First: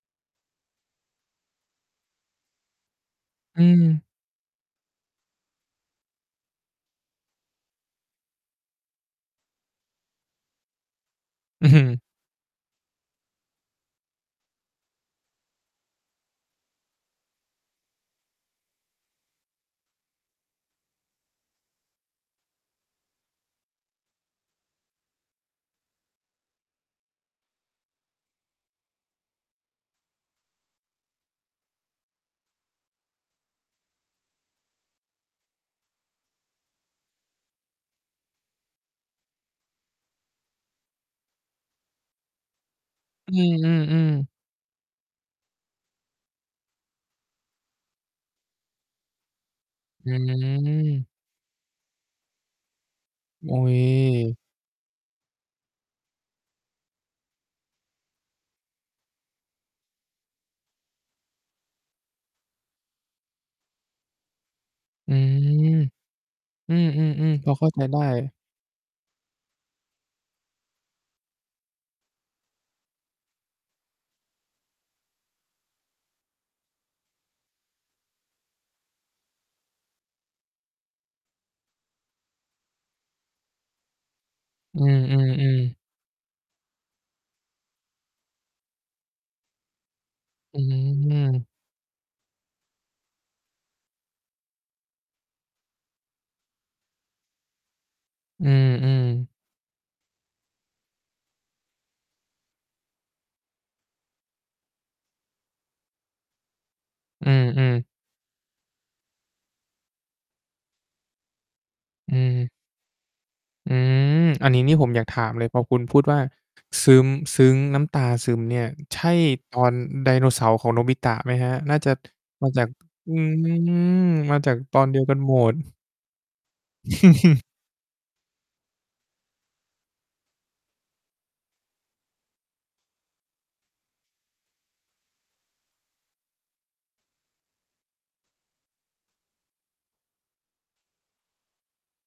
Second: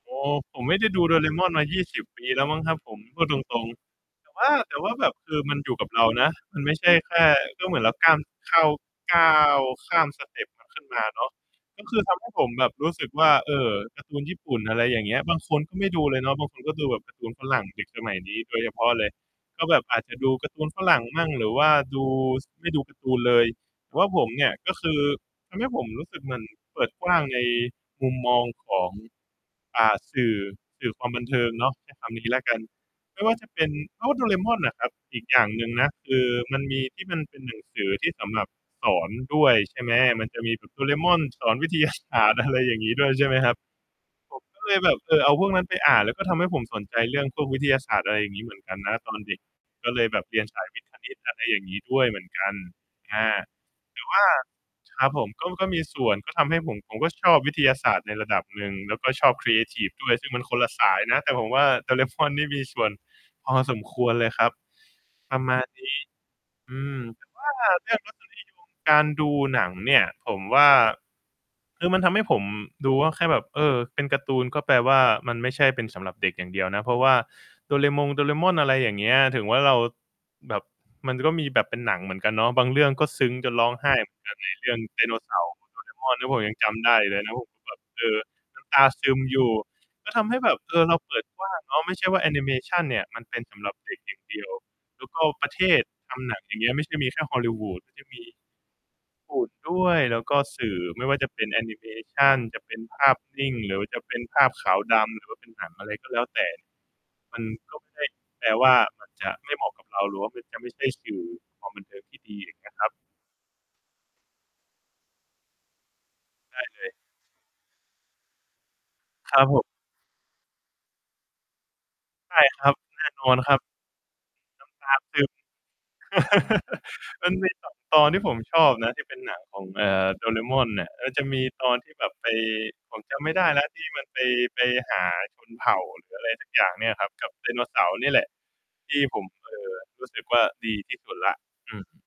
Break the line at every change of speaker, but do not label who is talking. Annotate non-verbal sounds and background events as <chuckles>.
อ๋อ ผมไม่ได้ดู Doraemon มา 20 ปีแล้วมั้งครับผม พูดต
อ
ร
ื
ง
ม
ๆ แต่ว่า แต่ว่าแบบ คือมันอยู่กับเรานะ มันไม่ใช่แค่ ก็เหมือนเราก้ามข้าว ก้าวข้ามสเต็ปมันขึ้นมาเนาะ
อือฮ
ก
ื
็คื
อ
อทำให้ผมแบบรู้สึกว่า เออ การ์ตูนญี่ปุ่น อะไรอย่างเงี้ย บางคนก็ไม่ดูเลยเนาะ บางคนก็ดูแบบการ์ตูนฝรั่ง เด็กสมัยนี้โดยเฉพาะเลย ก็แบบอาจจะดูการ์ตูนฝรั่งมั่ง หรือว่าดู ซ ไม่ดูการ์ตูนเลย แต่ว่าผมเนี่ยก็คือ ทำให้ผมรู้สึกเหมือนเปิดกว้างในมุมมองของ อ่า สื่อ สื่อความบันเทิงเนาะ ใช้ คำนี้แล้วกัน ไม่ว่าจะเป็น เพราะว่า Doraemon อะครับ อีกอย่างหนึ่งนะ คือมันมีที่มันเป็นหนังสือ ที่สำหรับสอนด้วย ใช่ไหม มันจะมีแบบ Doraemon สอน วิทยาศาสตร์ อะไรอย่างงี้ด้วย ใช่
อ
ไห
ื
มครับ
ม ๆ ๆ
ผมก็เลยแบบ เออ เอาพวกนั้นไปอ่าน แล้วก็ทำให้ผมสนใจเรื่องพวกวิทยาศาสตร์ อะไรอย่างงี้เหมือนกันนะ ตอนเด็ก ก็เล
อื
ยแบบ เรียนสายวิทย์-ค
ม
ณิต อะไรอย่างงี้ ด้วยเหมือนกัน อา
อุ๊ย
แต่ว่า ครับผม ก็ ก็มีส่วน ก็ทำให้ผม ผมก็ชอบวิทยาศาสตร์ในระดับหนึ่ง แล้วก็ชอบครีเอทิฟด้วย ซึ่งมันคนละสายนะ แต่ผมว่า Dorae mon นี่มีส่วนพอสมควรเลยครับ
อื
ป
ม
ระมาณ นี้
อ
อ
ื
ืม แต่
ม ๆ
ว
ๆ
่
พ
า
อเข้าใจ
เรื
ไ
่
ด
อ
้
งรสนิยม การดูหนังเนี่ย ผมว่า คือมันทำให้ผมดูว่า แค่แบบ เออ เป็นการ์ตูนก็แปลว่า มันไม่ใช่เป็นสำหรับเด็กอย่างเดียวนะ เพราะว่า โดเรมงโดเรม่อน อะไรอย่างเงี้ย ถึงว่าเราแบบ มันก็มีแบบเป็นหนังเหมือนกันเนาะ บางเรื่องก็ซึ้งจนร้องไห้ เหมือนกัน ในเรื่อ
อ
ง
ื
ไดโนเสาร์
อ
ขอ
ๆ
ง
ๆ
Doraemon ที่ผมยังจำได้อยู่เลยนะ ผมแบบ เอ่อ น้ำตาซึมอยู่ ก็ทำให้แบ
อื
บ เออ เราเปิดกว
ม
้างเนาะ ไม่ใช่ว่าแอนิเมชันเนี่ย มันเป็นสำหรับ เด็กอย่างเดียว แล้วก็ประเทศทำหนัง อะไรอย่างเงี้ย ไม่ใช่มีแค่ฮอลลิวูด มันจะมี
อืม
ญี่
ๆ
ปุ่นด้วย แล้วก็สื่อ ไม่ว่าจะเป็นแอนิเมชัน จะเป็นภาพนิ่ง หรือว่าจะเป็นภาพขาวดำ หรือว่าเป็นหนัง อะไรก็แล้วแต่
อื
มัน
ม
ก็
ๆ
ไม่ได้แปลว่า มันจะไม่เหมาะกับเรา หรือว่ามันจะไม่ใช่สื่อความบันเทิง
อ
ท
ื
ี่ดี
ม
อย่างเงี้ยครับ
อืม อันนี้นี่ผมอยากถามเลย พอคุณพูดว่า
ใช่เล
ซึ
ย
้ม ซึ้งน้ำตาซึมเนี่ย ใช่
ครับ
ต
ผ
อ
ม
นไดโนเสาร์ของโนบิตะไหมครับ? น่าจะ
ใช่
มาจา
ค
ก
รับ แน
อ
่
ื
น
ม
อนครับ น้ำต
มาจากตอนเดี
า
ยวก
ซ
ัน
ึม
หมด <chuckles>
<chuckles> มัน
<chuckles>
มี 2 ตอนที่ผมชอบนะ ที่เป็นหนังของ เอ่อ Doraemon อะ มันจะมีตอนที่แบบไป ผมจำไม่ได้แล้วที่มันไป ไปหาชนเผ่าหรือ อะไรสักอย่างเนี่ยครับ กับไดโนเสาร์เนี่ยแหละ ที่ผม เอ่อ รู้สึกว่าดีที่สุดแล้ว อืม